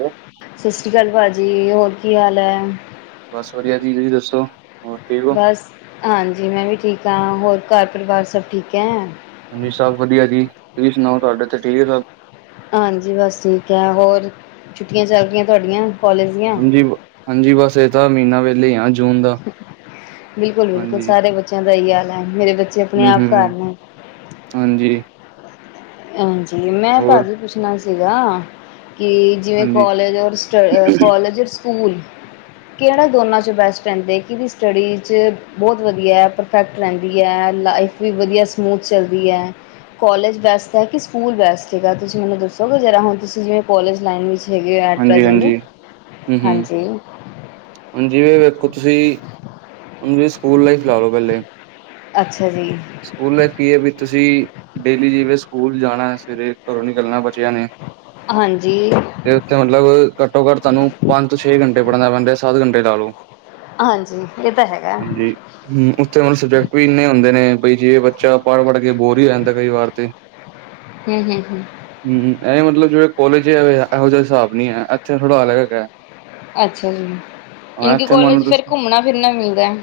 Hello, ਸਤਿ ਸ੍ਰੀ ਅਕਾਲ ਭਾਜੀ 'ਹੋਰ ਕੀ ਹਾਲ ਐ। ਬਸ ਵਧੀਆ ਜੀ ਤੁਸੀਂ ਦੱਸੋ। ਠੀਕ ਹੋ ਬਸ ਹਾਂਜੀ ਮੈਂ ਵੀ ਠੀਕ ਹਾਂ ਹੋਰ ਘਰ ਪਰਿਵਾਰ ਸਭ ਠੀਕ ਹੈ। ਹਾਂਜੀ, ਸਭ ਵਧੀਆ ਜੀ ਤੁਸੀਂ ਸੁਣਾਓ ਤੁਹਾਡੇ ਇਥੇ ਠੀਕ ਐ ਸਭ ਹਾਂਜੀ ਬਸ ਠੀਕ ਹੈ ਹੋਰ ਛੁੱਟੀਆਂ ਚੱਲ ਰਹੀਆਂ ਤੁਹਾਡੀਆਂ। ਕੋਲਜ ਦੀਆਂ ਹਾਂਜੀ ਹਾਂਜੀ ਬਸ ਇਹ ਤਾਂ ਮਹੀਨਾ ਵੇਹਲੇ ਆ ਜੂਨ ਦਾ। ਬਿਲਕੁਲ ਬਿਲਕੁਲ ਸਾਰੇ ਬੱਚਿਆਂ ਦਾ ਹੀ ਹਾਲ ਐ ਮੇਰੇ ਬੱਚੇ ਆਪਣੇ ਹੂੰ ਆਪ ਘਰ ਹੂੰ, ਨੇ ਹਾਂਜੀ। ਹਾਂਜੀ ਮੈਂ ਹੋਰ ਭਾਜੀ ਪੁੱਛਣਾ ਸੀਗਾ ਕਿ ਜਿਵੇਂ ਹਾਂਜੀ ਕੋਲਜ ਔਰ ਸਟ ਕੋਲਜ ਔਰ ਸਕੂਲ ਕਿਹੜਾ ਦੋਨਾਂ 'ਚ ਬੈਸਟ ਰਹਿੰਦੇ ਕਿਦੀ ਸਟੱਡੀ 'ਚ ਬਹੁਤ ਵਧੀਆ ਐ ਪਰ ਇਫੈਕਟ ਰਹਿੰਦੀ ਐ ਲਾਈਫ ਵੀ ਵਧੀਆ ਸਮੂਥ ਚੱਲਦੀ ਹੈ ਕੋਲਜ ਵੈਸ ਹੈ ਕਿ ਸਕੂਲ ਬੈਸਟ ਹੈਗਾ ਤੁਸੀਂ ਮੈਨੂੰ ਦੱਸੋ ਕਿ ਜਿਹੜਾ ਹੁਣ ਤੁਸੀਂ ਜਿਵੇਂ ਕੋਲਜ ਲਾਈਨ ਵਿੱਚ ਹੈਗੇ ਐਟ ਹਾਂਜੀ ਪ੍ਰੈਜੈਂਟ ਹਾਂਜੀ ਹਾਂਜੀ। ਹਾਂਜੀ, ਵੇਖੋ ਤੁਸੀਂ ਸਕੂਲ ਲਾਈਫ ਲਾ ਲਓ ਪਹਿਲੇ। ਅੱਛਾ ਜੀ, ਸਕੂਲ ਲਾਈਫ ਕੀ ਐ ਵੀ ਤੁਸੀਂ ਡੇਲੀ ਜਿਵੇਂ ਸਕੂਲ ਜਾਣਾ ਸਵੇਰੇ ਘਰੋਂ ਨਿਕਲਣਾ ਬੱਚਿਆਂ ਨੇ ਹਾਂਜੀ, ਤੇ ਉੱਥੇ ਮਤਲਬ ਘੱਟੋ ਘੱਟ ਤੁਹਾਨੂੰ ਪੰਜ ਤੋਂ ਛੇ ਘੰਟੇ ਪੜ੍ਹਨਾ ਪੈਂਦਾ ਸੱਤ ਘੰਟੇ ਲਾ ਲਓ ਹਾਂਜੀ ਇਹ ਤਾਂ ਹੈਗਾ। ਹੁਣ, ਉੱਥੇ ਹੁਣਬ ਸਬਜੈਕਟ ਵੀ ਇਨੇ ਹੁੰਦੇ ਨੇ ਵੀ ਜੇ ਬੱਚਾ ਪੜ੍ਹ ਪੜ੍ਹ ਕੇ ਬੋਰ, ਵੀ ਹੋ ਜਾਂਦਾ ਕਈ ਵਾਰ ਤੇ ਹੂੰ ਹੂੰ ਹੂੰ ਹੂੰ ਇਹ ਮਤਲਬ ਜਿਵੇਂ ਕੋਲੇਜ ਐਵੇਂ ਦਾ ਇਹੋ ਜਿਹਾ ਹਿਸਾਬ ਨੀ ਐ ਇੱਥੇ ਥੋੜਾ ਅਲੱਗ ਐ। ਅੱਛਾ ਜੀ, ਇਨਕ ਕਾਲਜ ਫਿਰ ਘੁੰਮਣਾ ਫਿਰਨਾ ਮਿਲਦਾ।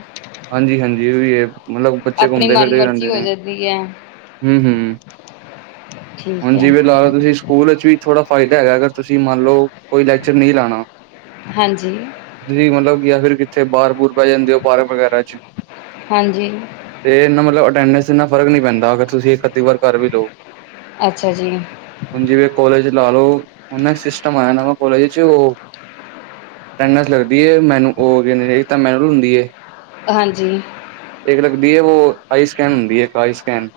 ਹਾਂਜੀ ਹਾਂਜੀ ਏ ਵੀ ਐ ਮਤਲਬ ਬੱਚੇ ਆਪਣੀ ਘੁੰਮਦੇ ਮਨ ਫਿਰਦੇ ਵੀ ਮਰਜ਼ੀ ਰਹਿੰਦੇ ਨੇ। [unintelligible] ਹੂੰ ਹੂੰ, ਠੀਕ ਹੁਣ ਹੈ ਜਿਵੇਂ ਲਾ ਲਓ ਤੁਸੀਂ। ਸਕੂਲ ਵਿੱਚ ਵੀ ਥੋੜ੍ਹਾ ਫਾਇਦਾ ਹੈਗਾ ਅਗਰ ਤੁਸੀਂ ਮੰਨ ਲਓ ਕੋਈ ਲੈਕਚਰ ਨਹੀਂ ਲਾਣਾ ਹਾਂਜੀ, ਤੁਸੀਂ ਮਤਲਬ ਜਾਂ ਫਿਰ ਕਿੱਥੇ ਬਾਹਰ ਬੂਰ ਪੈ ਜਾਂਦੇ ਹੋ ਪਾਰਕ ਵਗੈਰਾ ਚ ਹਾਂਜੀ, ਤੇ ਇਹਨਾ ਮਤਲਬ ਅਟੈਂਡੈਂਸ ਇਨਾ ਫ਼ਰਕ ਨੀ ਪੈਂਦਾ ਅਗਰ ਤੁਸੀਂ ਇੱਕ ਅੱਧੀ ਵਾਰ ਘਰ ਵੀ ਰਹੋ। ਅੱਛਾ ਜੀ ਹੁਣ ਜਿਵੇਂ ਕੋਲੇਜ ਲਾ ਲਓ ਹੁਣ ਸਿਸਟਮ ਆਇਆ ਕਾਲਜ ਵਿੱਚ ਓ, ਅਟੈਂਡਸ ਲਗਦੀਏ ਮੈਨੂੰ ਉਹ [unintelligible] ਹੁੰਦੀ ਏ। ਹਾਂਜੀ, ਇੱਕ ਲੱਗਦੀ ਓ ਹੁੰਦੀ ਆਈ ਸਕਕੈਨ ਹੁੰਦੀ ਹੈ ਇੱਕ ਆਈ ਸਕੈਨ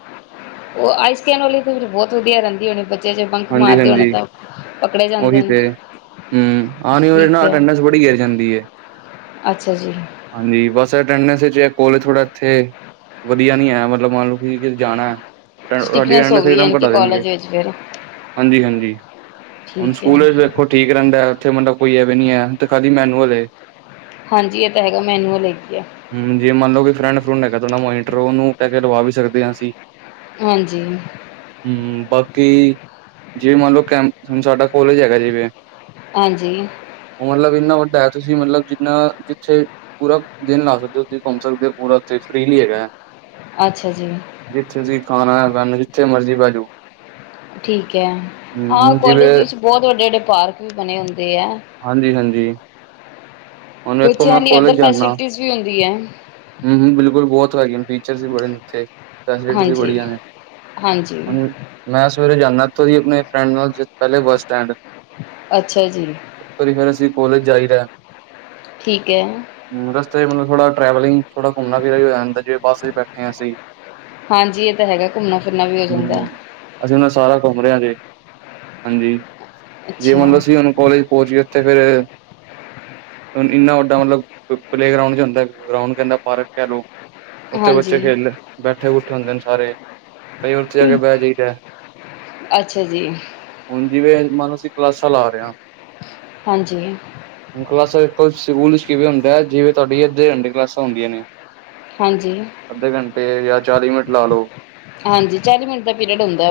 ਉਹ ਆਈਸਕੈਨ ਵਾਲੇ ਤਾਂ ਫਿਰ ਬਹੁਤ ਵਧੀਆ ਰਹਿੰਦੀ ਹੋਣੀ ਬੱਚੇ ਜੇ ਬੰਕ ਮਾਰਦੇ ਹੋਣੇ ਤਾਂ। ਪਕੜੇ ਜਾਂਦੇ ਔਹੀ ਨੇ ਤੇ, ਹੂੰ ਆ ਨੀ ਔਏ ਠੀਕ ਨਾ ਹੈ ਅਟੈਡਸ ਬੜੀ ਗਿਰ ਜਾਂਦੀ ਏ। ਅੱਛਾ ਜੀ। ਹਾਂਜੀ, ਬਸ ਅਟੈਂਡੈਂਸ ਚ ਕੋਲੇਜ ਥੋੜ੍ਹਾ ਐਥੇ ਵਧੀਆ ਨੀ ਹੈ, ਮਤਲਬ ਮੰਨ ਲੋ ਤੁਸੀਂ ਕਿਤੇ ਜਾਣਾ। ਅਟੈ ਸਾਡੀ ਸਟਿਕਨੈਸ ਹੋ ਅਟੈਂਡਸ ਗਈ ਇੱਕ ਯਾਨੀ ਦਮ ਕਿ ਘਟਾ ਦੇਣਗੇ, ਕਾਲਜ ਵਿੱਚ ਫਿਰ ਹਾਂਜੀ ਹਾਂਜੀ। ਠੀਕ ਐ। ਫਿਰ ਵੇਖੋ ਠੀਕ ਰਹਿੰਦਾ ਉੱਥੇ ਮਤਲਬ ਕੋਈ ਐਵੀ ਨੀ ਐ, ਹੁਣ ਤੇ ਖਾਲੀ ਮੈਨੂੰਅਲ ਏ। ਹਾਂਜੀ, ਇਹ ਤਾਂ ਹੈਗਾ ਮੈਨੂੰਅਲ ਹੈਗੀ ਐਂ। ਹੂੰ, ਜੇ ਮੰਨ ਲੋ ਕੋਈ ਫਰੈਂਡ-ਫਰੂਡ ਹੈਗਾ ਤੋਂ ਨਾ ਮੋਨੀਟਰੋ ਓਹਨੂੰ ਕੈ ਕੇ ਲਵਾ ਵੀ ਸਕਦੇ ਹਾਂ ਅਸੀਂ। ਹਾਂਜੀ। ਹੂੰ, ਬਾਕੀ ਜਿਵੇਂ ਮੰਨ ਲੋ ਕੈਂਪ ਹੁਣ ਸਾਡਾ ਕੋਲੇਜ ਹੈਗਾ ਜਿਵੇਂ ਹਾਂਜੀ। ਓਹ ਮਤਲਬ ਇੰਨਾ ਵੱਡਾ ਹੈ, ਤੁਸੀਂ ਮਤਲਬ ਜਿੰਨਾ ਜਿੱਥੇ ਪੂਰਾ ਦਿਨ ਲਾ ਸਕਦੇ, ਹੋ ਤੁਸੀਂ ਘੁੰਮ ਸਕਦੇ ਔ ਪੂਰਾ ਉੱਥੇ ਫ੍ਰਰੀਲੀ ਹੈਗੈ। ਅੱਛਾ ਜੀ। ਜਿੱਥੇ ਤੁਸੀਂ ਖਾਣਾ ਖਾਣੇ ਜਿੱਥੇ ਮਰਜ਼ੀ ਬੈ ਜੋ। ਠੀਕ ਹੈ, ਹਾਂ ਹੂੰ ਕੋਲੇਜ ਜਿਵੇਂ ਵਿੱਚ ਬੌਤ ਵੱਡੇ-ਵੱਡੇ ਪਾਰਕ ਵੀ ਬਣੇ ਹੁੰਦੇ ਐ। ਹਾਂਜੀ, ਹਾਂਜੀ। ਹੁਣ ਵੇਖੋ ਮੈਂ ਬੱਚਿਆਂ ਲਈ ਐਦਰ ਫੈਸਲਿਟੀਜ਼ ਵੀ ਹੁੰਦੀ ਐ। ਹੂੰ-ਹੂੰ, ਬਿਲਕੁਲ ਬੌਤ ਵੈਰੀਅਣ ਫੀਚਰ ਵੀ ਬੜੇ ਨੇ ਉੱਥੇ। ਫੈਸਿਲਿਟੀਸ ਵੀ ਹਾਂਜੀ ਬੜੀਆਂ ਨੇ, ਹਾਂਜੀ ਹੁਣ ਮੈਂ ਸਵੇਰੇ ਜਾਂਣਾ, ਐਥੋਂ ਦੀ ਅਪਣੇ ਫਰੈਂਡ ਨਾਲ ਜੇ ਪੈਲੇ ਬੱਸ ਸਟੈਂਡ। ਅੱਛਾ ਜੀ ਓਥੋਂ ਦੀ ਫ਼ਿਰ ਅਸੀਂ ਕੋਲਜ ਜਾਈਦਾ। ਠੀਕ ਹੈ। ਰਸਤੇ ਚ ਮੈਨੂੰ ਥੋੜਾ ਟਰੈਵਲਿੰਗ ਥੋੜਾ ਘੁੰਮਣਾ ਵੀਰਾ ਵੀ ਹੋ ਜਾਂਦਾ, ਜਿਵੇਂ ਬੱਸ ਚ ਬੈਠੇ ਆਂ ਅਸੀਂ। ਹਾਂਜੀ, ਏ ਤਾਂ ਹੈਗਾ ਘੁੰਮਣਾ ਫਿਰਨਾ ਵੀ ਹੋ ਜਾਂਦਾ। ਹੂੰ ਅਸੀਂ ਉਨਾਂ ਸਾਰਾ ਘੁੰਮ ਰੇਆ ਜੇ ਹਾਂਜੀ, ਜੇ ਅੱਛਾ ਹੁਣ ਅਸੀਂ ਔਨੂੰ ਕੋਲੇਜ ਪਹੁੰਚ ਗੇ, ਓਥੇ ਫੇਰ ਹੋਣ ਇੰਨਾ ਵੱਡਾ ਮਤਲਬ ਪਲੇ ਗਰਾਉਂਡ ਜਾ ਹੁੰਦੈ, ਗਰਾਂਉਡ ਕੈੰਦਾ ਪਾਰਕ ਕੇ ਲੋ। ਓਥੇ ਹਾਂਜੀ ਬੱਚੇ ਖੇਲ ਬੈਠੇ-ਬੂਠੇ ਹੁੰਦੇ ਨੇ ਸਾਰੇ। ਕਈ ਔਥੇ ਜਾ ਕੇ ਬੈਹ ਜਾਈਦਾ। ਅੱਛਾ ਜੀ ਹੁਣ, ਜਿਵੇਂ ਮਨ ਲੋ ਅਸੀਂ ਕਲਾਸਾਂ ਲਾ ਰੇ ਆਂ। ਹਾਂਜੀ। ਹੁਣ ਕਲਾਸਾਂ ਚ ਕੋਛ ਸਕੂਲ ਚ ਕਿਵੇਂ ਹੁੰਦਿਆ, ਜਿਵੇਂ ਤੁਹਾਡੀ ਅੱਧੇ ਘੰਟੇ ਕਲਾਸਾਂ ਹੁੰਦੀਆਂ ਨੇ ਹਾਂਜੀ। ਅੱਧੇ ਘੰਟੇ ਯਾ ਚਾਲੀ ਮਿੰਟ ਲਾ ਲੋ। ਹਾਂਜੀ, ਚਾਲੀ ਮਿੰਟ ਦਾ ਪੀਰੀਅਡ ਹੁੰਦਾ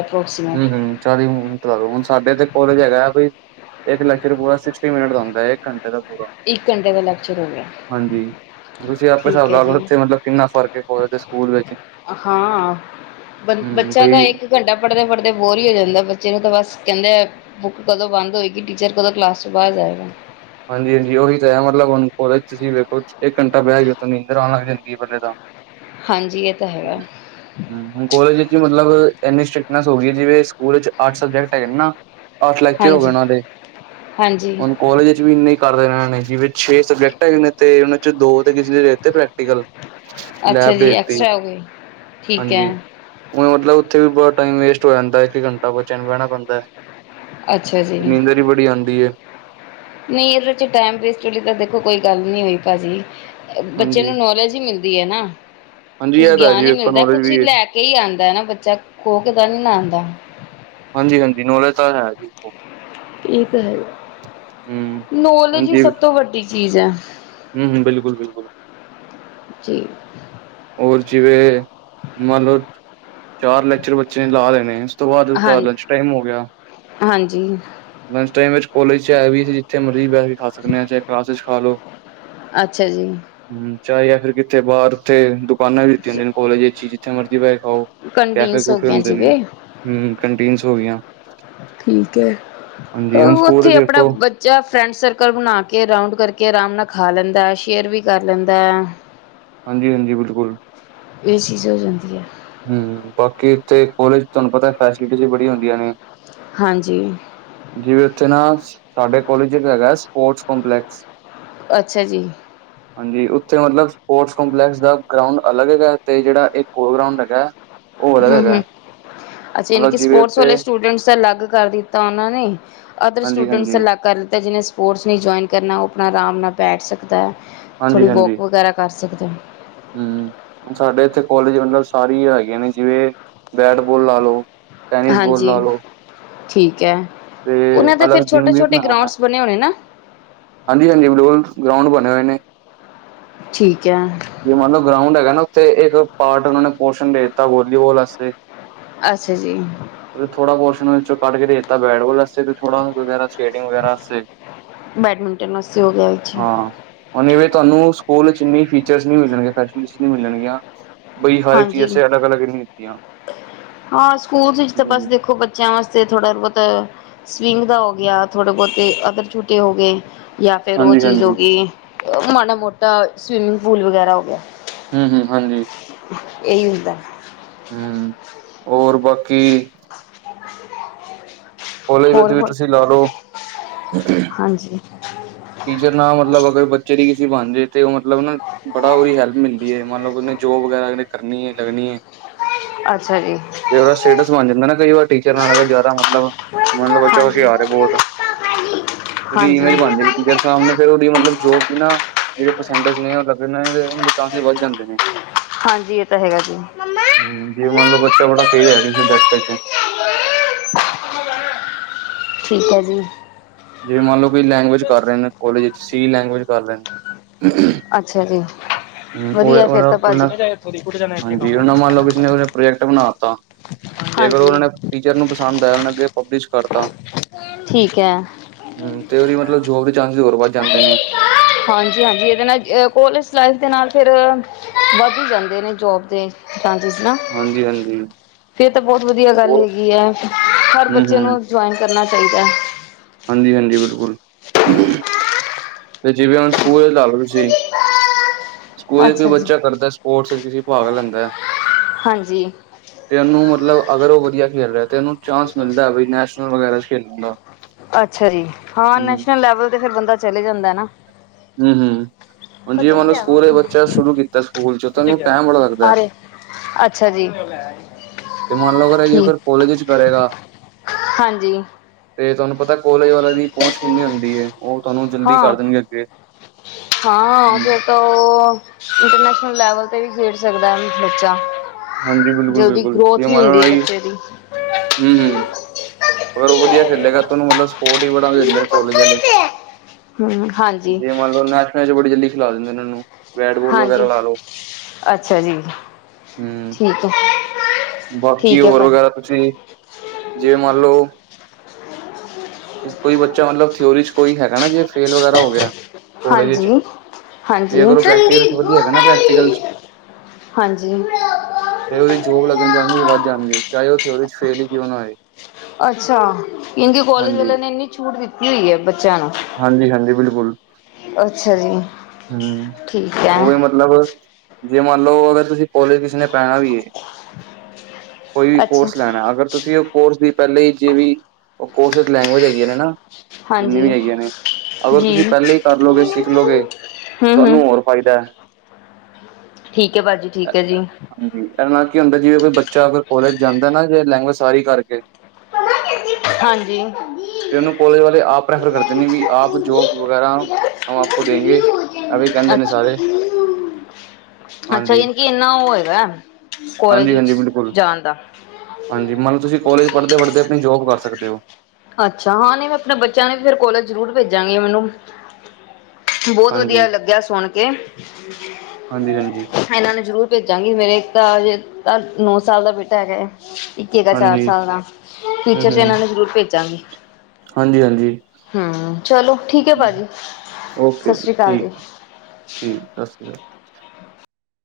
ਹਮ ਪਰੋਕਸੀਮੇਟ। ਹਮ ਚਾਲੀ ਮਿੰਟ ਹੁਣ ਸਾਡੇ ਇਥ ਕੋਲਜ ਹੈਗਾ, ਬਈ ਇੱਕ ਲੈਕਚਰ ਪੂਰਾ ਸਿਕਸਟੀ ਮਿੰਟ ਦਾ ਹੁੰਦਾ ਇੱਕ ਘੰਟੇ ਦਾ ਪੂਰਾ। ਇੱਕ ਘੰਟੇ ਦਾ ਲੈਕਚਰ ਹੋ ਗਿਆ। ਹੁਣ, ਤੁਸੀ ਆਪੇ ਸਾਬ ਠੀਕ ਹੈ ਲਾਲੋ ਜੀ ਉੱਥੇ ਮਤਲਬ ਕਿੰਨਾ ਫ਼ਰਕ ਏ ਕੋਲੇਜ ਤੇ ਸਕੂਲ ਵੇੱਚ। ਅ ਹਾਂ। ਬੰਦ ਬੱਚਾ ਤਾਂ ਬਈ ਇੱਕ ਘੰਟਾ ਪੜ੍ਹਦੇ-ਫੜ੍ਹਦੇ ਬੋਰ ਹੀ ਹੋ ਜਾਂਦਾ, ਬੱਚੇ ਨੂੰ ਤਾਂ ਬਸ ਕੈੰਦੇ ਐ ਬੁੱਕ ਕਦੋਂ ਬੰਦ ਹੋਏਗੀ, ਟੀਚਰ ਕਦੋਂ ਕਲਾਸ ਚੋ ਬਾਰ ਜਾਏਗਾ? ਹਾਂਜੀ ਹਾਂਜੀ, ਔਹੀ ਤੇ ਹੈ, ਮਤਲਬ ਹੁਣ ਕੋਲਜ ਤੁਸੀਂ ਵੇਖੋ ਇੱਕ ਘੰਟਾ ਬੈਹ ਜੋ ਤੁਹਾਨੂੰ ਨੀਦਰ ਆਣ ਲੱਗ ਜਾਂਦੀ ਏ ਪੈਲੇ ਤਾਂ। ਹਾਂਜੀ, ਏਹ ਤਾਂ ਹੈਗਾ। ਹੂੰ, ਹੁਣ ਕੋਲਜ ਵਿੱਚ ਮਤਲਬ ਐਨੀ ਸਟ੍ਰਿਕਟਨੈਸ ਹੋ ਗਈ ਜਿਵੇ ਸਕੂਲ ਚ ਅੱਠ ਸਬਜੈਕਟ ਹੈਗੇ ਨਾ। ਆਠ ਲੈਕਚਰ ਹੋ ਗਏ ਹਾਂਜੀ ਉਹਨਾਂ ਦੇ ਹਾਂਜੀ ਹ। ਕਾਲਜ ਵਿੱਚ ਵੀ ਇੰਨਾ ਹੀ ਕਰਦੇ ਰੇ ਇਹਨਾਂ ਨੇ ਜਿਵੇਂ ਛੇ ਸਬਜੈਕਟ ਹੈਗੇ, ਨੇ ਤੇ ਉਹਨਾਂ 'ਚ ਦੋ ਕਿਸੇ ਦੇ। ਤੇ ਪ੍ਰੈਕਟੀਕਲ ਅੱਛਾ ਲੈਬ ਜੀ ਭੇਜਤੀ ਐਕਸਟਰਾ ਹੋ ਗਈ ਠੀਕ ਹੈ ਹਾਂਜੀ। ਹੁਣ ਮਤਲਬ ਉੱਥੇ ਵੀ ਬੜਾ ਟਾਈਮ ਵੇਸਟ ਹੋ ਜਾਂਦਾ, ਇੱਕ ਘੰਟਾ ਬੱਚਿਆਂ ਨੂੰ ਬਹਿਣਾ ਪੈਂਦਾ ਹੈ। ਅੱਛਾ ਜੀ। ਬੜੀ ਆਦੀ ਹੈ ਤੇ। ਨਹੀਂ ਇਹਦੇ ਵਿੱਚ ਟਾਈਮ ਵੇਸਟ ਵਾਲੀ ਤਾਂ ਦੇਖੋ, ਕੋਈ ਗੱਲ ਨਹੀਂ ਹੋਈ ਭਾਜੀ। ਬੱਚੇ ਨੂੰ ਹਾਂਜੀ-ਹਾਂਜੀ ਨੌਲੇਜ ਹੀ ਮਿਲਦੀ ਹੈ, ਨਾ ਕੁਛ ਇਹ ਤਾਂ ਹੈ ਗਿਆਨ ਜੀ ਹੀ ਵੇਖੋ ਮਿਲਦਾ ਹੈ ਨੌਲੇਜ ਕੁਛ ਵੀ ਲੈ। ਇਹੀ ਆਉਂਦਾ ਹੈ, ਨਾ ਬੱਚਾ ਖੋ ਦਾ [unintelligible] ਹਾਂਜੀ, ਹਾਂਜੀ ਨੌਲੇਜ ਤਾਂ ਹੈ ਜੀ ਓ। ਇਹ ਤਾਂ ਹੈ ਹੂੰ, ਨੌਲੇਜ ਹੀ ਹਾਂਜੀ ਸਭ ਤੋਂ ਵੱਡੀ ਚੀਜ਼ ਹੈ। ਹੂੰ-ਹੂੰ, ਬਿਲਕੁਲ-ਬਿਲਕੁਲ। ਜੀ। ਔਰ ਜਿਵੇਂ ਮੰਨ ਲਓ, ਚਾਰ ਲੈਕਚਰ ਬੱਚੇ ਨੇ ਲਾ ਲੈਣੇ ਆ। ਓ ਤੋਂ ਬਾਦ ਓ ਤਾਂ ਲੰਚ ਟਾਈਮ ਹੋ ਗੇਆ। ਜੀ ਲੰਚ ਟਾਈਮ ਵਿੱਚ ਕੋਲੇਜ 'ਚ ਐ ਵੀ ਸੀ ਜਿੱਥੇ ਮਰਜੀ ਬੈ ਕੇ ਖਾ ਸਕਨੇ ਆ ਚੈ ਕਲਾਸ ਚ ਖਾ ਲੋ। ਅੱਛਾ ਜੀ। ਹੂੰ ਚਾਏ ਫਿਰ ਕਿੱਥੇ ਬਾਰ ਉੱਥੇੁ ਦ [unintelligible] ਕੋਲੇਜ ਵਿੱਚ ਈ ਜਿਥੇ ਮਰਜ਼ੀ ਬੈ ਖਾਓ ਕੈਫੇ ਕੰਡੀਨਸ ਹੋ ਕੂਫੇ ਗਈਆਂ ਹੁੰਦੇ ਨੇ। ਜਿਵੇਂ। ਹੂੰ ਕੰਟੀਨਸ ਹੋ ਗੀਆਂ। ਠੀਕ ਐ, ਅ ਹੁਣ ਸਕੂਲ ਉੱਥੇ ਚ ਆਪਨਾ ਵੇਖੋ ਬ ਜਾਂ ਫਰੈਂਡ ਸਰਕਲ ਬਣਾ ਕੇ ਰਾਊਂਡ ਕਰਕੇ ਆਰਾਮ ਨਾ ਖਾ ਲੈਂਦਾ ਸ਼ੇਅਰ ਵੀ ਕਰ ਲੈਂਦਾ ਐ। [inaudible] ਹਾਂਜੀ-ਹਾਂਜੀ ਬਿਲਕੁਲ। ਏ ਚੀਜ਼ ਹੋ ਜਾਂਦੀ ਆ। ਹੂੰ ਬਾਕੀ ਇੱਥੇ ਕੋਲੇਜ ਧਾਨੂੰ ਪਤਾ ਐ ਫੈਸਿਲਿਟੀਜ਼ ਬੜੀ ਹੁੰਦੀਆਂ ਨੇ। ਹਾਂਜੀ। ਜੇਵੇ ਉੱਥੇ ਨਾ ਸ ਸਾਡੇ ਕੋਲਜ ਏ ਹੈਗਾ ਸਪੋਰਟਸ ਕੰਪਲੈਕਸ। ਅੱਛਾ ਜੀ। ਹਾਂਜੀ ਉੱਥੇ ਮਲਬ ਸਪੋਰਟਸ ਕੰਪਲੈਕਸ ਦਾ ਗਰਾਊਂਡ ਅਲੱਗ ਹੈਗਾ ਤੇ ਜੇੜਾ ਇਕ ਔਰ ਗਰਾਂਉਡ ਐ ਕੈ ਹੂੰ-ਹੂੰ ਅੱਛਾ ਇਨ ਮਤਲਬ ਕਿ ਜਿਵੇਂ ਸਪੋਰਟਸ ਵਾਲੇ ਉੱਥੇ ਸਟੂਡੈਂਟਸ ਦਾ ਅਲੱਗ ਕਰ ਦਿੱਤਾ ਉਨਾਂ ਨੇ। ਅਦਰ ਹਾਂਜੀ ਸਟੂਡੈਂਟਸ ਹਾਂਜੀ ਅ ਲੱਗ ਕਰ ਲਿੱਤਾ ਜਿਨੇ ਸਪੋਰਟਸ ਨਈ ਜੋਆਇਨ ਕਰਨਾ ਓ ਆਪਣਾ ਆਰਾਮ ਨਾਲ ਬੈਠ ਸਕਦਾ ਐ। ਥੋੜੀ ਵੌਕ ਵਗੈਰਾ ਕਰ ਸਕਦੇ ਓ ਹੂੰ, ਹੂ ਸਾਡੇ ਇੱਥੇ ਕੋਲਜ ਮਤਲਬ ਸਾਰੀ ਹਗੀਆ ਨੇ ਜਿਵੇਂ ਬੈਟ ਬੋਲ ਲਾ ਲਓ। ਟੈਨਿਸ ਬੋਲ ਹਾਂਜੀ, ਲਾ ਲਓ ਠੀਕ ਐ, ਤੇ ਉਹਨਾਂ ਦਾ ਫਿਰ ਅਲੱਗ ਜਿੰਮ ਵੀ ਛੋਟੇ-ਛੋਟੇ ਗਰਾਂਉਡ ਸ ਬਣੇ ਹੋਣੇ ਨਾ? ਹਾਂਜੀ-ਹਾਂਜੀ ਬਿਲੋਡਸ ਗਰਾਉਂਡ ਬਣੇ ਹੋਏ ਨੇ। ਠੀਕ ਏਆ। ਜੇ ਮੰਨ ਲਓ ਗਰਾਉਂਡ ਹੈਗਾ ਨਾ ਉੱਥੇ ਇੱਕ ਪਾਟ ਉਨਾ ਨੇ ਪੋਰਸ਼ਨ ਦੇ ਤਾ ਵਾਲੀਬਾਲ ਵਾਸਤੇ। ਅੱਛਾ ਜੀ। ਉ ਥੋੜ੍ਹਾ ਪੋਰਸ਼ਨ ਵਿੱਚੋਂ ਕੱਢ ਕੇ ਦੇ ਤਾ ਬੈਟਬਾਲ ਵਾਸਤੇ ਥੋੜਾ ਵਗੈਰਾ ਸਕੇਟਿੰਗ ਵਗੈਰਾ ਵਾਸੇ, ਬੈਡਮਿੰਟਨ ਵਾਸਤੇ ਹੋ ਗਿਆ ਅੱਛਾ ਹਾਂ। ਹੁਣਵੇ ਧੁਆਨੂੰ ਸਕੂਲ ਚ ਈਨੀ ਫੀਚਰਸ ਨ ਮਿਲਣਗੇ ਫੈਸਿਲਿਟੀਜ਼ ਨ ਮਿਲਣਗੀਆਂ। ਬਈ ਹਰ ਇੱਕ ਚੀਜ਼ ਹਾਂਜੀ, ਅਸੇ ਅਲੱਗ-ਅਲੱਗ ਨਹੀਂ ਦਿੱਤੀਆਂ। ਹਾਂ ਸਕੂਲ ਚ ਤਾਂ ਹਾਂਜੀ ਹਾਂਜੀ ਬਸ ਹੂੰ। ਦੇਖੋ ਬ ਚਿਆਂ ਵਾਸਤੇ ਥੋੜਾ ਬੋਤ ਸਵਿੰਗ ਦਾ ਹੋ ਗਿਆ ਥੋੜੇ ਬੌਤੇ ਅਦਰ ਝੂਟੇ ਹੋ ਗੇ ਯਾਂ ਫੇਰ ਓ ਚੀਜ਼ ਹੋ ਹਾਂਜੀ-ਹਾਂਜੀ, ਗੀ ਮਾੜਾ ਮੋਟਾ ਸਵੀਮਿੰਗ ਪੂਲ ਵਗੈਰਾ ਹੋ ਗੇਆ। ਹੂੰ-ਹੂੰ ਹਾਂਜੀ। ਏਹੀ ਹੁੰਦਾ ਐ। ਹੂੰ ਹੋਰ ਬਾਕੀ ਕੌਲਜ ਹੋਰ ਵਿੱਚ ਵੀ ਹੋਰ ਤੁਸੀਂ ਕੀ ਲਾ ਲਓ ਹਾਂਜੀ ਟੀਚਰ ਨਾ ਮਤਲਬ ਅਗਰ ਬੱਚੇ ਦੀ ਕਿਸੀ ਬਣ ਜੇ ਤੇ ਲਬ ਓਨੂੰ ਬੜਾ ਓਹੀ ਹੈਲਪ ਮਿਲਦੀ ਏ ਮਤਲਬ ਜੋਬ ਵਗੈਰਾ ਕਰਨੀ ਏ ਲੱਗਣੀ ਏ ਅੱਛਾ ਜੀ। ਜੇ ਓਦਾ ਸਟੇਟਸ ਬਣ ਜਾਂਦਾ ਨਾ ਕਈ ਵਾਰ ਟੀਚਰ ਨਾਲ ਅ ਜ਼ਿਆਦਾ ਮਤਲਬ ਮਲ ਬੱਚਾ ਹਾਂਜੀ ਹਛੀਆਰ ਆ ਬੌਤ, ਓਦੀ ਈਮੇਜ ਹਾਂਜੀ ਬਣਜੇ ਯ ਸਾਹਮਣੇ ਫੇਰ ਉਹਦੀ ਮਤਲਬ ਜੋਬ ਨਾ ਜਿਹੜੇ ਪਰਸੈਂਟਜ ਨੇ ਉਹ ਲੱਗ ਨੇ ਉਹਨਾਂ ਦੇ ਚਾਂਸਿਸ ਵੱਧ ਜਾਂਦੇ ਨੇ। ਹਾਂਜੀ ਏ ਤਾਂ ਹੈਗਾ ਜੀ। [unintelligible] ਠੀਕ ਐ ਜੀ। ਜਿਵੇਂ ਮੰਨ ਲਓ, ਕਿ ਲੈਂਗੁਏਜ ਕਰ ਰਹੇ ਨੇ ਕੋਲਜ ਵਿੱਚ ਸੀ, ਲੈਂਗੁਏਜ ਕਰ ਰਹੇ ਨੇ। ਅੱਛਾ ਜੀ। ਹੂੰ ਵਧੀਆ ਫਿਰ ਤਾਂ ਭਾਜੀ ਉਹ-ਉਹ ਹਾਂਜੀ ਉਹਨਾਂ ਮੰਨ ਲਓ, ਕਿਸ ਨੇ ਉਹਨੇ ਪ੍ਰੋਜੈਕਟ ਬਣਾ ਤਾ। ਤੇ ਅਗਰ ਉਹਨਾਂ ਹਾਂਜੀ ਨੇ ਟੀਚਰ ਨੂੰ ਪਸੰਦ ਆਇਆ, ਉਹਨੇ ਅੱਗੇ ਪਬਲਿਸ਼ ਕਰਤਾ। ਠੀਕ ਹੈ। ਹੂੰ, ਤੇ ਉਹਦੀ ਮਤਲਬ ਜੋਬ ਦੇ ਚਾਂਸਿਸ ਹੋਰ ਵੱਧ ਜਾਂਦੇ ਨੇ। ਹਾਂਜੀ-ਹਾਂਜੀ, ਇਹਦੇ ਨਾਲ ਕੋਲੇਜ ਲਾਈਫ ਦੇ ਨਾਲ ਫਿਰ। ਵੱਧ ਏ ਜਾਂਦੇ ਨੇ ਜੋਬ ਦੇ। ਤਾਂਜੀਸ ਨਾ ਹਾਂਜੀ-ਹਾਂਜੀ, ਫੇਰ ਤਾਂ ਬਹੁਤ ਵਧੀਆ ਗੱਲ ਬਹੁਤ ਹੈਗੀ ਹੈ। ਹਰ ਬੱਚੇ ਹੂੰ-ਹੂੰ, ਨੂੰ ਜੁਆਇਨ ਕਰਨਾ ਚਾਹੀਦਾ ਹੈ। ਹਾਂਜੀ-ਹਾਂਜੀ, ਬਿਲਕੁਲ ਤੇ ਜਿਵੇਂ ਹੁਣ ਸਕੂਲ ਲਾ ਲੋ ਤੁਸੀ। ਸਕੂਲ ਚ ਕੋਈ ਅੱਛਾ ਜੀ। ਬੱਚਾ ਕਰਦਾ ਸਪੋਰਟਸ ਚ ਭਾਗ ਲੈਂਦਾ। ਹਾਂਜੀ। ਤੇ ਉਹਨੂੰ ਮਤਲਬ ਅਗਰ ਉਹ ਵਧੀਆ ਖੇਲ ਰਿਹਾ, ਤੇ ਉਹਨੂੰ ਚਾਂਸ ਮਿਲਦਾ ਬ ਨੈਸ਼ਨਲ ਵਗੈਰਾ ਚ ਖੇਲਣ ਦਾ। ਅੱਛਾ ਜੀ, ਹਾਂ ਹੂੰ। ਨੈਸ਼ਨਲ ਲੈਵਲ ਤੇ ਫਿਰ ਬੰਦਾ ਚਲੇ ਜਾਂਦਾ ਨਾ। ਹੂੰ-ਹੂੰ, ਹੁਣ ਜਿਵੇਂ ਬੱਚੇ ਮਨ ਨੂੰ ਲੋ ਲਿਆਵੋ ਸਕੂਲ ਚ ਉੱਥੋਂ। ਬੱਚਾ ਸ਼ੁਰੂ ਕੀਤਾ ਸਕੂਲ ਚ ਤਾਂ ਕਿੱਥੇ ਉਹਨੂੰ ਗਿਆ? ਟਾਈਮ ਬੜਾ ਲੱਗਦਾ ਹੈ। ਆਰੇ ਅੱਛਾ ਜੀ। ਤੇ ਮੰਨ ਲਓ, ਅਗਰ ਇਹੀ ਓ ਠੀਕ ਫਿਰ ਕੋਲੇਜ ਚ ਕਰੇਗਾ। ਹਾਂਜੀ। ਤੇ ਤੁਹਾਨੂੰ ਪਤਾ ਕੋਲੇਜ ਵਾਲਿਆਂ ਦੀ ਪਹੁੰਚ ਕਿੰਨੀ ਹੁੰਦੀ ਹੈ, ਉਹ ਤੁਹਾਨੂੰ ਜਲਦੀ ਕਰ ਹਾਂ ਦੇਣਗੇ ਅੱਗੇ। ਹਾਂ ਉਹ ਹੂੰ। ਤੇ ਹੈ। ਤਾਂ ਇੰਟਰਨੈਸ਼ਨਲ ਲੈਵਲ ਤੇ ਵੀ ਖੇਡ ਸਕਦਾ ਬੱਚਾ। ਹਾਂਜੀ, ਬਿਲਕੁਲ, ਜਲਦੀ ਬਿਲਕੁਲ। ਗਰੋਥ ਵੀ ਹੋ ਰਹੀ ਬੱਚੇ ਦੀ। ਹੂੰ-ਹੂੰ, ਹੋਰ ਵਧੀਆ ਖੇਲੇਗਾ ਤਾਂ ਉਹਨੂੰ ਮਤਲਬ ਸ। ਸਪੋਰਟ ਹੀ ਬੜਾ ਦਿੰਦੇ ਨੇ ਕਾਲਜ ਵਾਲੇ। ਹਮ ਹਾਂਜੀ ਨੈਚ-ਨੈਚ ਬੜੀਲਦੀ ਖਿਲਾ ਦਿੰਦੇ ਨੇਨਾਂ ਨੂੰ। ਹਾਂਜੀ ਅੱਛਾ ਜੀ। ਹੂੰ, ਠੀਕ ਹੈ ਬਾਕੀ ਠੀਕ ਹੈ ਹੋਰ ਭਾਈ ਵਗੈਰਾ ਤੁਸੀਂ ਜਿਵੇਂ ਮੰਨ ਲਓ ਕੋਈ ਬੱਚਾ ਮਤਲਬ ਥਿਓਰੀ ਚ ਕੋਈ ਹੈਗਾ, ਨਾ ਜੇ ਫੇਲ ਵਗੈਰਾ ਹੋ ਗਿਆ ਕੋਲਜ ਚ। ਹਾਂਜੀ ਹਾਂਜੀ ਤੇ ਅਗਰ ਉਹ ਪ੍ਰੈਕਟੀਕਲ ਚ ਵਧੀਆ ਹੈਗਾ, ਨਾ ਪ੍ਰੈਕਟੀਕਲ ਚ। ਹਾਂਜੀ। ਤੇ ਉਹਦੀ ਵਿਚ ਹੋਰ ਲੱਗਣ ਦੇ ਚਾਂਸਿਸ ਵੱਧ ਜਾਣਗੇ, ਚਾਹੇ ਉਹ ਥਓਰੀ ਚ ਫੇਲ ਹੀ ਕਿਉਂ ਨਾ ਹੋਏ। ਅੱਛਾ ਇੰਝ ਕਾਲਜ ਹਾਂਜੀ ਵਾਲਿਆਂ ਨੇ ਇੰਨੀ ਛੂਟ ਦਿੱਤੀ ਹੋਈ ਹੈ, ਬੱਚਿਆਂ ਨੂੰ। ਹਾਂਜੀ-ਹਾਂਜੀ, ਬਿਲਕੁਲ ਅੱਛਾ ਜੀ ਹੂੰ ਠੀਕ ਹੈ ਉਹ ਵੀ ਮਤਲਬ। ਜੇ ਮੰਨ ਲਓ, ਅਗਰ ਤੁਸੀਂ ਕਾਲਜ ਕਿਸੇ ਨੇ ਪੈਣਾ ਵੀ ਹੈ। ਕੋਈ ਵੀ ਅੱਛਾ ਕੋਰਸ ਲੈਣਾ, ਅਗਰ ਤੁਸੀਂ ਉਹ ਕੋਰਸ ਦੀ ਪਹਿਲੇ ਹੀ ਜੇ ਵੀ। ਉਸ ਵਿੱਚ ਲੈਂਗੁਏਜ ਹੈਗੀ ਹੈ ਨਾ। ਜਿੰਨਨੀ ਹਾਂਜੀ ਵੀ ਹੈਗੀਆਂ, ਨੇ ਅਗਰ ਜੀ ਤੁਸੀਂ ਪਹਿਲਾਂ ਹੀ ਕਰਲਓਗੇ, ਸਿੱਖ ਲਓਗੇ ਹੂੰ ਹੂੰ ਤੁਹਾਨੂੰ ਹੋਰ ਫ਼ਾਇਦਾ। ਠੀਕ ਹੈ ਭਾਜੀ ਠੀਕ ਹੈ ਜੀ। ਹਾਂਜੀ ਇਹਦੇ ਨਾਲ ਕੀ ਹੁੰਦਾ, ਜਿਵੇਂ ਕੋਈ ਬੱਚਾ ਅਗਰ ਕੋਲਜ ਜਾਂਦਾ ਨਾ ਜੇ ਲੈਂਗੁਏਜ ਸਾਰੀ ਕਰਕੇ ਹਾਂਜੀ। ਤੇ ਉਹਨੂੰ ਕੋਲਜ ਵਾਲੇ ਆਪ ਪ੍ਰੈਫਰ ਕਰਦੇ ਨੇ ਵੀ ਆਪ ਜੋਬ ਵਗੈਰਾ ਹੈ ਆਪ ਦੇਗੇ ਇਹ ਵੀ ਕਹਿੰਦੇ ਨੇ ਸਾਰੇ ਅੱਛਾ। ਅੱਛਾ ਹਾਂਜੀ। ਯਾਨੀ ਇੰਨਾ ਉਹ ਹੈਗਾ। ਕੋਲਜ ਹਾਂਜੀ-ਹਾਂਜੀ, ਵਿੱਚ ਬਿਲਕੁਲ ਜਾਣ ਦਾ ਹਾਂਜੀ ਮੰਨ ਲਓ, ਤੁਸੀਂ ਕੋਲੇਜ ਪੜ੍ਹਦੇ ਪੜ੍ਹਦੇ ਆਪਣੀ ਜੋਬ ਕਰ ਸਕਦੇ ਹੋ। ਅੱਛਾ, ਹਾਂ ਨਹੀਂ ਮੈਂ ਆਪਣੇ ਬੱਚਿਆਂ ਨੂੰ ਵੀ ਫਰ ਕੋਲੇਜ ਜ਼ਰੂਰ ਭੇਜਾਂਗੀ ਮੈਨੂੰ। ਬਹੁਤ ਵਧੀਆ ਹਾਂਜੀ ਲੱਗਿਆ ਸੁਣ ਕੇ। ਹਾਂਜੀ ਹਾਂਜੀ ਇਹਨਾਂ ਨੂੰ ਜ਼ਰੂਰ ਭੇਜਾਂਗੀ, ਮੇਰੇ ਇੱਕ ਤਾਂਜੇ ਤਾਂ ਨੌ ਸਾਲ ਦਾ ਬੇਟਾ ਹੈਗਾ ਆ। ਇੱਕ ਦਾ ਚਾਰ ਹਾਂਜੀ ਸਾਲ ਦਾ ਹਮ ਫਿਊਚਰ ਤੇ ਹਮ ਇਹਨਾਂ ਨੇ ਜ਼ਰੂਰ ਭੇਜਾਂਗੀ। ਹਾਂਜੀ ਹਾਂਜੀ ਹੂੰ ਚਲੋ ਠੀਕ ਹੈ, ਭਾਜੀ ਓਕੇ ਸਤਿ ਸ੍ਰੀ ਅਕਾਲ ਜੀ। ਠੀਕ ਠੀਕ ਸਤਿ ਸ਼੍ਰੀ ਅਕਾਲ।